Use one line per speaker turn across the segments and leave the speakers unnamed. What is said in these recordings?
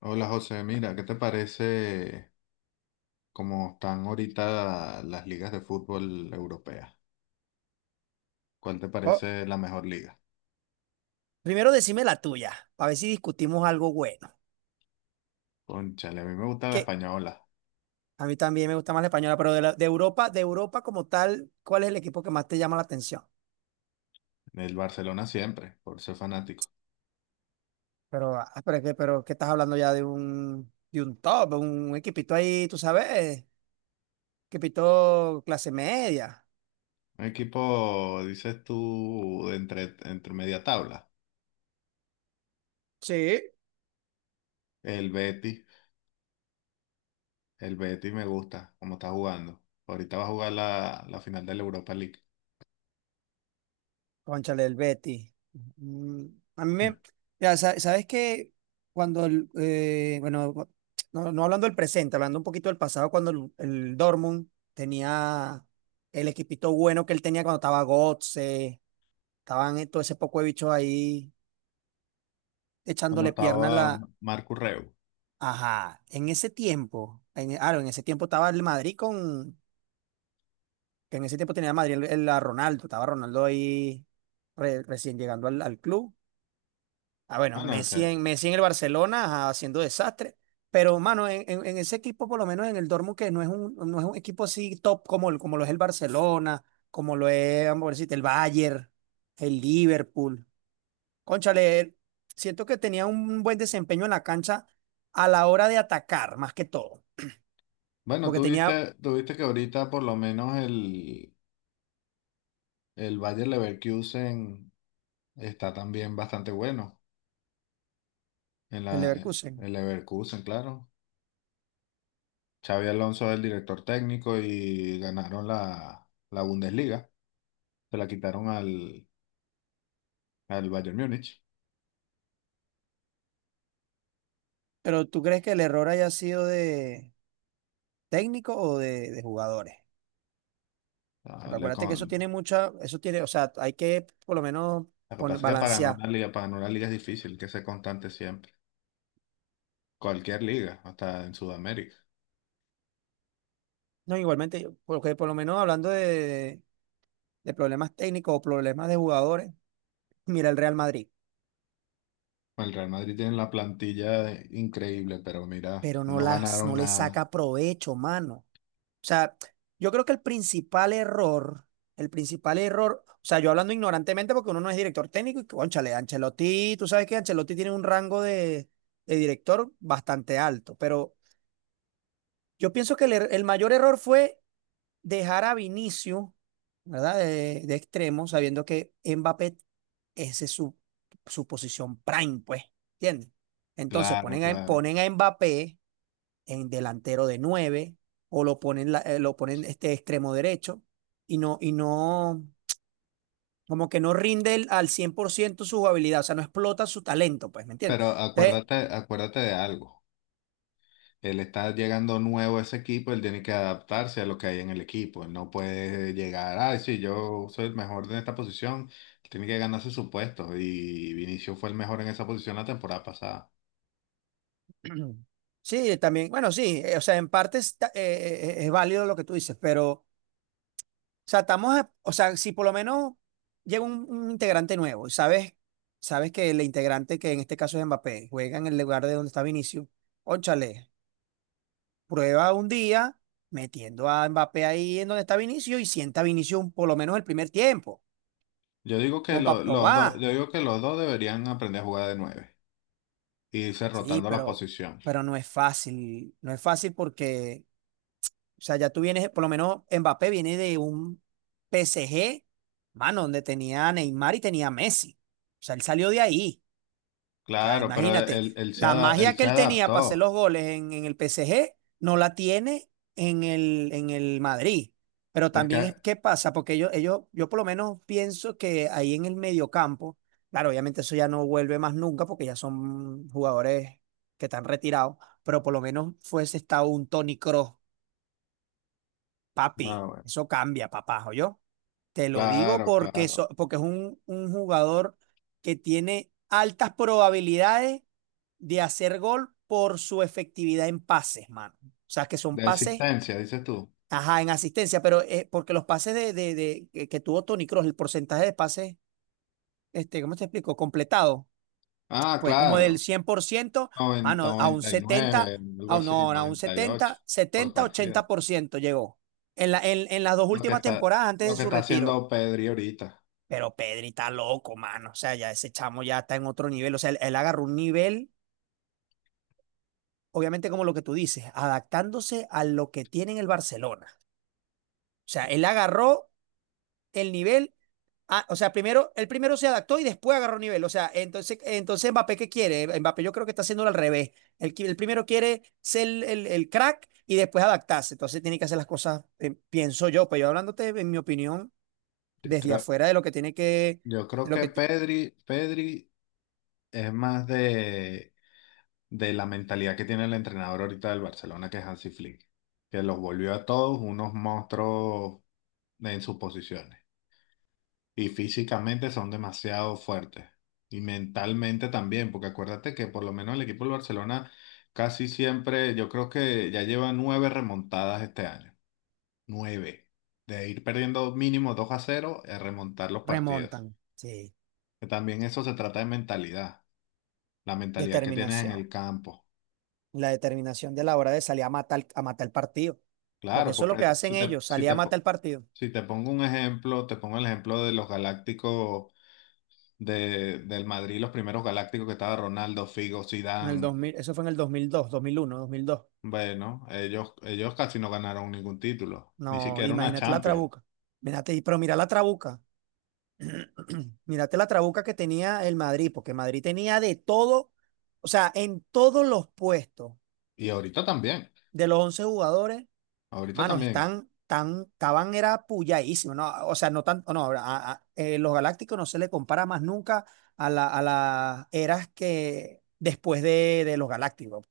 Hola José, mira, ¿qué te parece cómo están ahorita las ligas de fútbol europeas? ¿Cuál te
Co-
parece la mejor liga?
Primero decime la tuya, para ver si discutimos algo bueno.
Cónchale, a mí me gusta la
Que
española,
a mí también me gusta más la española, pero de Europa como tal, ¿cuál es el equipo que más te llama la atención?
el Barcelona siempre, por ser fanático.
Pero ¿qué estás hablando ya de de un top, un equipito ahí, tú sabes, equipito clase media.
Un equipo, dices tú, de entre media tabla.
Sí.
El Betis, el Betis me gusta, cómo está jugando. Ahorita va a jugar la final de la Europa League.
Cónchale, el Betty. Mm. A mí me,
Ya.
ya, sabes que cuando, el, bueno, cu- no, no hablando del presente, hablando un poquito del pasado, cuando el Dortmund tenía el equipito bueno que él tenía cuando estaba Götze, estaban todo ese poco de bichos ahí
Cuando
echándole pierna a
estaba
la...
Marcus Reu.
Ajá, en ese tiempo, en ese tiempo estaba el Madrid con, que en ese tiempo tenía Madrid a Ronaldo, estaba Ronaldo ahí recién llegando al al club. Ah, bueno,
Ah, no, que-
Messi en el Barcelona, ajá, haciendo desastre. Pero, mano, en ese equipo, por lo menos en el Dortmund, que no es no es un equipo así top como, como lo es el Barcelona, como lo es, vamos a decirte, el Bayern, el Liverpool. Cónchale, siento que tenía un buen desempeño en la cancha a la hora de atacar, más que todo,
Bueno,
porque tenía
tuviste que ahorita por lo menos el El Bayer Leverkusen está también bastante bueno en
el
la,
Leverkusen.
el Leverkusen, claro. Xavi Alonso es el director técnico y ganaron la Bundesliga. Se la quitaron al Bayern Múnich.
Pero, ¿tú crees que el error haya sido de técnico o de jugadores?
Ah,
Porque
le
acuérdate que eso
con-
tiene mucha, eso tiene, o sea, hay que por lo menos
lo que pasa es que para ganar
balancear.
una liga, para ganar una liga es difícil, hay que ser constante siempre. Cualquier liga, hasta en Sudamérica.
No, igualmente, porque por lo menos hablando de problemas técnicos o problemas de jugadores, mira el Real Madrid,
El Real Madrid tiene la plantilla increíble, pero mira,
pero no
no
las,
ganaron
no le
nada.
saca provecho, mano. O sea, yo creo que el principal error, o sea, yo hablando ignorantemente porque uno no es director técnico y, cónchale, Ancelotti, tú sabes que Ancelotti tiene un rango de director bastante alto, pero yo pienso que el mayor error fue dejar a Vinicius, ¿verdad? De extremo, sabiendo que Mbappé esa es su, su posición prime, pues, ¿entiendes? Entonces
Claro, claro.
ponen a Mbappé en delantero de 9 o lo ponen, lo ponen este extremo derecho y y no, como que no rinde al 100% su habilidad, o sea, no explota su talento, pues, ¿me entiendes?
Pero
Entonces,
acuérdate, acuérdate de algo. Él está llegando nuevo a ese equipo, él tiene que adaptarse a lo que hay en el equipo. Él no puede llegar, ay, sí, yo soy el mejor en esta posición. Él tiene que ganarse su puesto. Y Vinicius fue el mejor en esa posición la temporada pasada.
sí, también, bueno, sí, o sea, en parte es válido lo que tú dices, pero o sea, estamos, o sea, si por lo menos llega un integrante nuevo y sabes, sabes que el integrante, que en este caso es Mbappé, juega en el lugar de donde está Vinicius, óchale, prueba un día metiendo a Mbappé ahí en donde está Vinicius y sienta a Vinicius por lo menos el primer tiempo,
Yo digo que
como para
lo- los dos, yo
probar.
digo que los dos deberían aprender a jugar de nueve y irse
Sí,
rotando la posición.
pero no es fácil, no es fácil porque, o sea, ya tú vienes, por lo menos Mbappé viene de un PSG, mano, donde tenía a Neymar y tenía a Messi. O sea, él salió de ahí. O sea,
Claro, pero
imagínate, la magia
él
que
se
él tenía para hacer los
adaptó.
goles en el P S G no la tiene en el Madrid. Pero
Es que,
también, ¿qué pasa? Porque yo por lo menos pienso que ahí en el mediocampo, claro, obviamente eso ya no vuelve más nunca porque ya son jugadores que están retirados, pero por lo menos fuese estado un Toni Kroos, papi,
bueno,
eso cambia, papá, yo te lo digo
claro,
porque,
claro.
porque es un jugador que tiene altas probabilidades de hacer gol por su efectividad en pases, mano. O sea, que son
De
pases,
existencia, dices tú.
ajá, en asistencia, pero porque los pases que tuvo Toni Kroos, el porcentaje de pases, este, ¿cómo te explico? Completado,
Ah,
fue como del
claro.
cien por ciento,
noventa
mano, a un
noventa y
setenta,
nueve algo
a un,
así,
no, a un
98
setenta,
por
setenta, ochenta
partida.
por ciento llegó. En las dos
Lo que
últimas
está,
temporadas antes
lo
de
que
su
está
retiro.
haciendo Pedri ahorita.
Pero Pedri está loco, mano. O sea, ya ese chamo ya está en otro nivel. O sea, él agarró un nivel, obviamente como lo que tú dices, adaptándose a lo que tiene en el Barcelona. O sea, él agarró el nivel. Ah, o sea, primero, él primero se adaptó y después agarró nivel. O sea, entonces Mbappé, ¿qué quiere? Mbappé yo creo que está haciéndolo al revés. Él primero quiere ser el crack y después adaptarse. Entonces tiene que hacer las cosas, pienso yo, pues yo hablándote, en mi opinión,
Yo
desde
creo,
afuera de lo que tiene que,
yo creo
de lo
que Pedri, Pedri es más de, la mentalidad que tiene el entrenador ahorita del Barcelona, que es Hansi Flick, que los volvió a todos unos monstruos en sus posiciones. Y físicamente son demasiado fuertes. Y mentalmente también, porque acuérdate que por lo menos el equipo del Barcelona casi siempre, yo creo que ya lleva nueve remontadas este año. Nueve. De ir perdiendo mínimo 2-0 a remontar los partidos.
remontan. Sí.
Que también eso se trata de mentalidad. La mentalidad que tienes en
Determinación.
el campo.
La determinación de la hora de salir a matar el partido. Porque
Claro,
eso es lo
porque
que
te-
hacen
si te,
ellos,
si
salir a
te, po-
matar el partido.
si te pongo un ejemplo, te pongo el ejemplo de los Galácticos del Madrid, los primeros Galácticos que estaba Ronaldo, Figo,
En el dos
Zidane.
mil, eso fue en el dos mil dos, dos mil mil uno, dos mil dos.
Bueno, ellos casi no ganaron ningún título, ni
No,
siquiera una
imagínate la
Champions.
trabuca. Mírate, pero mira la trabuca. Mírate la trabuca que tenía el Madrid, porque Madrid tenía de todo, o sea, en todos los puestos
Y ahorita también,
de los 11 jugadores.
ahorita
Manos,
también.
estaban, era puyadísimo, ¿no? O sea, no tanto, no, los galácticos no se le compara más nunca a la, a las eras que después de los galácticos.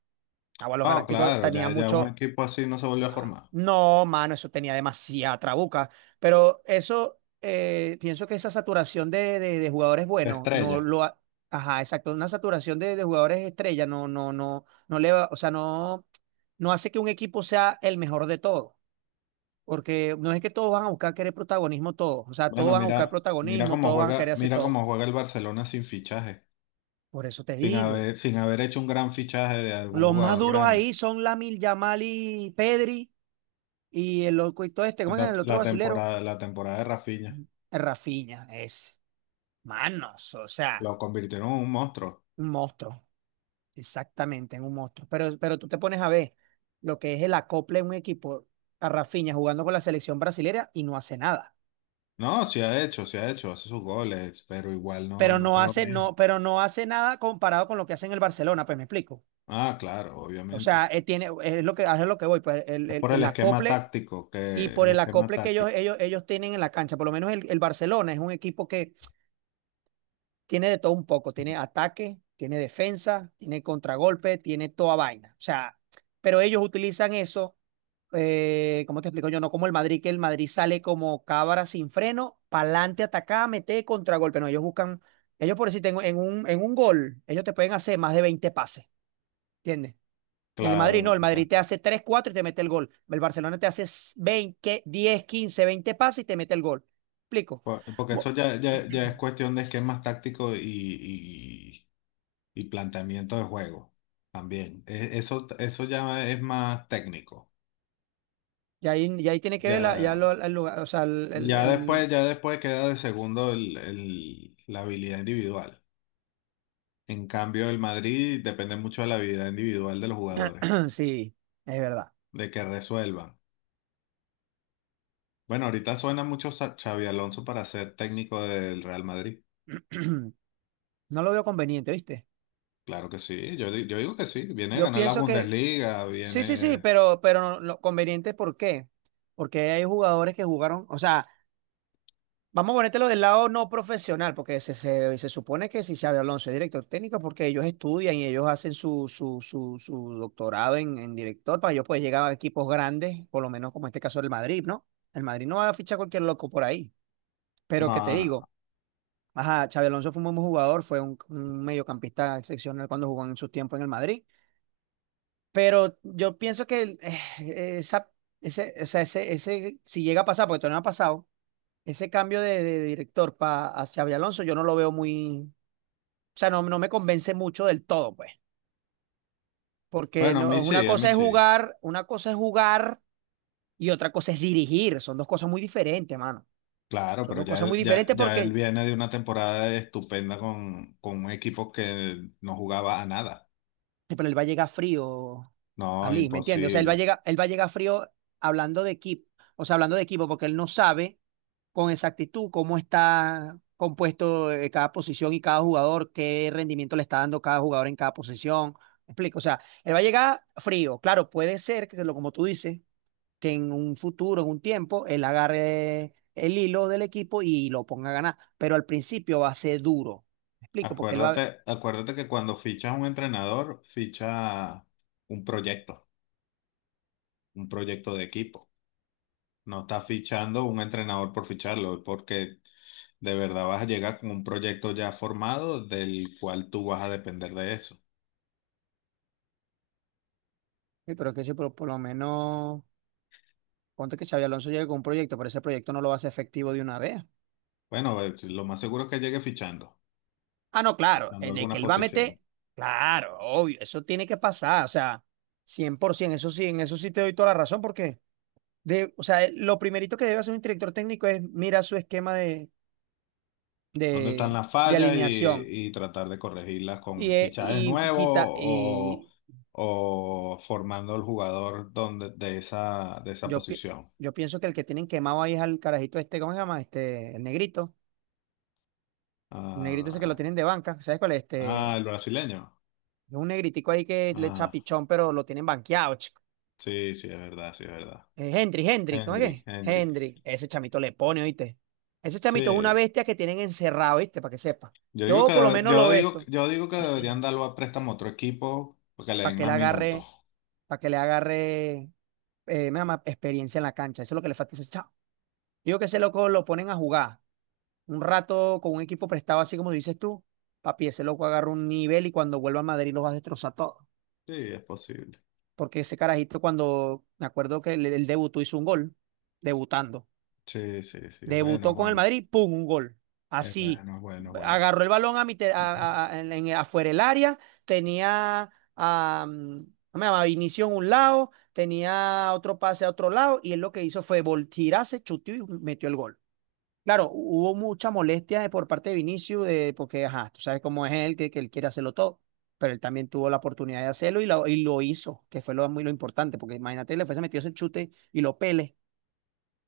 Ah, bueno, los
Ah,
galácticos
claro, ya,
tenían
ya un
mucho,
equipo así no se volvió a formar.
no, mano, eso tenía demasiada trabuca, pero eso, pienso que esa saturación de jugadores
La
buenos, no
estrella.
lo, ha- ajá, exacto, una saturación de jugadores estrella, no le va, o sea, no, no hace que un equipo sea el mejor de todos. Porque no es que todos van a buscar querer protagonismo, todos. O sea, todos
Bueno,
van a buscar
mira,
protagonismo, todos van a querer hacer
mira
todo.
cómo juega el Barcelona sin fichaje,
Por eso te
sin
digo.
haber, sin haber hecho un gran fichaje de algún
Los más
jugador
duros
grande.
ahí son Lamil Yamal y Pedri. Y el loco y todo este,
Y
¿cómo es
la,
el otro
la
brasilero?
temporada, la temporada de Rafinha
Rafinha, es. Manos, o sea,
lo convirtieron en un monstruo.
un monstruo. Exactamente, en un monstruo. Pero tú te pones a ver lo que es el acople de un equipo a Rafinha jugando con la selección brasilera y no hace nada.
No, sí ha hecho, hace sus goles, pero igual no,
Pero no
es lo
hace,
mismo.
no, pero no hace nada comparado con lo que hace en el Barcelona, pues me explico.
Ah, claro,
O
obviamente.
sea, es lo que voy, pues
Es por el
el
esquema
acople
táctico,
y
que el
por el
esquema
acople que
táctico,
ellos tienen en la cancha, por lo menos el Barcelona es un equipo que tiene de todo un poco, tiene ataque, tiene defensa, tiene contragolpe, tiene toda vaina. O sea, pero ellos utilizan eso, ¿cómo te explico yo? No como el Madrid, que el Madrid sale como cabra sin freno, pa'lante, atacada, mete contragolpe. No, ellos buscan, ellos por decir, tengo en en un gol, ellos te pueden hacer más de 20 pases, ¿entiendes? El Madrid
claro.
no, el
O sea,
Madrid te hace 3 4 y te mete el gol. El Barcelona te hace 20, 10, 15, 20 pases y te mete el gol. ¿Explico?
porque
Bu-
eso ya, ya, ya es cuestión de esquemas tácticos y, y planteamiento de juego también. Eso, eso ya es más técnico.
Y ahí tiene que ver la,
Ya,
el lugar, o sea,
ya después queda de segundo la habilidad individual. En cambio, el Madrid depende mucho de la habilidad individual de los jugadores,
sí, es verdad.
de que resuelvan. Bueno, ahorita suena mucho Xavi Alonso para ser técnico del Real Madrid.
No lo veo conveniente, ¿viste?
Claro que sí, yo digo que sí, viene a
Yo
ganar la
pienso que
Bundesliga,
sí, sí, sí,
viene...
pero no, conveniente, ¿por qué? Porque hay jugadores que jugaron, o sea, vamos a ponértelo del lado no profesional, porque se supone que si Xabi Alonso es director técnico, porque ellos estudian y ellos hacen su doctorado en director para ellos poder llegar a equipos grandes, por lo menos como en este caso del Madrid, ¿no? El Madrid no va a fichar cualquier loco por ahí. Pero que te
No, no.
digo, ajá, Xabi Alonso fue un buen jugador, fue un mediocampista excepcional cuando jugó en sus tiempos en el Madrid. Pero yo pienso que esa, ese, o sea, ese, si llega a pasar, porque todavía no ha pasado ese cambio de director pa hacia Xabi Alonso, yo no lo veo muy, o sea, no, no me convence mucho del todo, pues, porque
Bueno, a
no,
mí
una
sí, a mí
cosa es
sí.
jugar, una cosa es jugar y otra cosa es dirigir, son dos cosas muy diferentes, mano.
Claro,
Son
pero
dos
ya,
cosas muy diferentes
él
porque
viene de una temporada estupenda con, un equipo que no jugaba a nada.
sí, pero él va a llegar frío,
No,
Ali, ¿me entiendes? O sea, él va a
imposible.
llegar, él va a llegar frío hablando de equipo, o sea, hablando de equipo, porque él no sabe con exactitud cómo está compuesto, cada posición y cada jugador, qué rendimiento le está dando cada jugador en cada posición. ¿Me explico? O sea, él va a llegar frío. Claro, puede ser que, como tú dices, que en un futuro, en un tiempo, él agarre el hilo del equipo y lo ponga a ganar. Pero al principio va a ser duro. ¿Me explico? Porque él
Acuérdate, acuérdate que cuando fichas a un entrenador, ficha un proyecto, un proyecto de equipo. No estás fichando un entrenador por ficharlo, porque de verdad vas a llegar con un proyecto ya formado del cual tú vas a depender de eso.
sí, pero que sí, pero por lo menos. Ponte que Xabi Alonso llegue con un proyecto, pero ese proyecto no lo va a hacer efectivo de una vez.
Bueno, lo más seguro es que llegue fichando,
Ah, no, claro,
fichando
de que
algunas
él va a meter,
posiciones.
claro, obvio, eso tiene que pasar, o sea, 100%, eso sí, en eso sí te doy toda la razón, porque, de, o sea, lo primerito que debe hacer un director técnico es mirar su esquema
¿Dónde están las
de
fallas
alineación
y tratar de corregirlas
y,
con fichajes nuevos o,
y
o formando al jugador donde, de esa
yo,
posición?
yo pienso que el que tienen quemado ahí es al carajito este, ¿cómo se llama? Este, el negrito ese que lo
Ah,
tienen de banca, ¿sabes cuál es?
ah,
Este,
el brasileño.
es un negritico ahí que le echa
Ah,
pichón, pero lo tienen banqueado, chico.
sí, sí, es verdad, sí, es verdad.
Hendrik, ¿no es
Hendrik,
qué?
Hendrik.
Hendrik, ese chamito le pone, ¿oíste? Ese chamito es una
Sí,
bestia que tienen encerrado, ¿viste? Para que sepa.
yo digo
Yo por lo
que,
menos
yo
lo
digo,
esto,
yo digo que deberían darlo a préstamo a otro equipo porque le
para
den
que le
más minutos.
agarre, para que le agarre, me llama, experiencia en la cancha. Eso es lo que le falta a ese chavo. Digo que ese loco lo ponen a jugar un rato con un equipo prestado, así como dices tú. Papi, ese loco agarra un nivel y cuando vuelva a Madrid los va a destrozar todo.
Sí, es posible.
Porque ese carajito, cuando me acuerdo que el debutó hizo un gol, debutando.
Sí, sí, sí, es bueno, es
Debutó con el
bueno.
Madrid, ¡pum! Un gol.
Es
Así.
bueno, es bueno, es bueno.
Agarró el balón a afuera del área. Tenía a, mm, ¿cómo se llama? Vinicius en un lado. Tenía otro pase a otro lado. Y él lo que hizo fue voltirarse, chuteó y metió el gol. Claro, hubo mucha molestia por parte de Vinicius, de, porque, ajá, tú sabes cómo es él, que él quiere hacerlo todo. Pero él también tuvo la oportunidad de hacerlo y y lo hizo, que fue lo, muy lo importante, porque imagínate, le fuese metido ese chute y lo pele.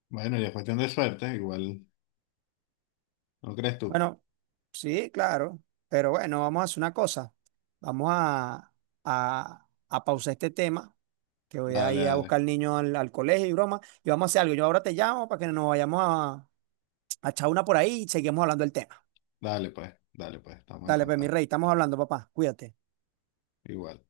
Bueno, y es cuestión de suerte, igual, ¿no crees tú?
Bueno, sí, claro. Pero bueno, vamos a hacer una cosa. Vamos a pausar este tema, que voy a
Dale,
ir a
dale,
buscar al niño al colegio y broma. Y vamos a hacer algo. Yo ahora te llamo para que nos vayamos a echar una por ahí y seguimos hablando del tema.
dale pues, estamos en
Dale, pues mi
contacto.
rey, estamos hablando, papá. Cuídate.
Igual.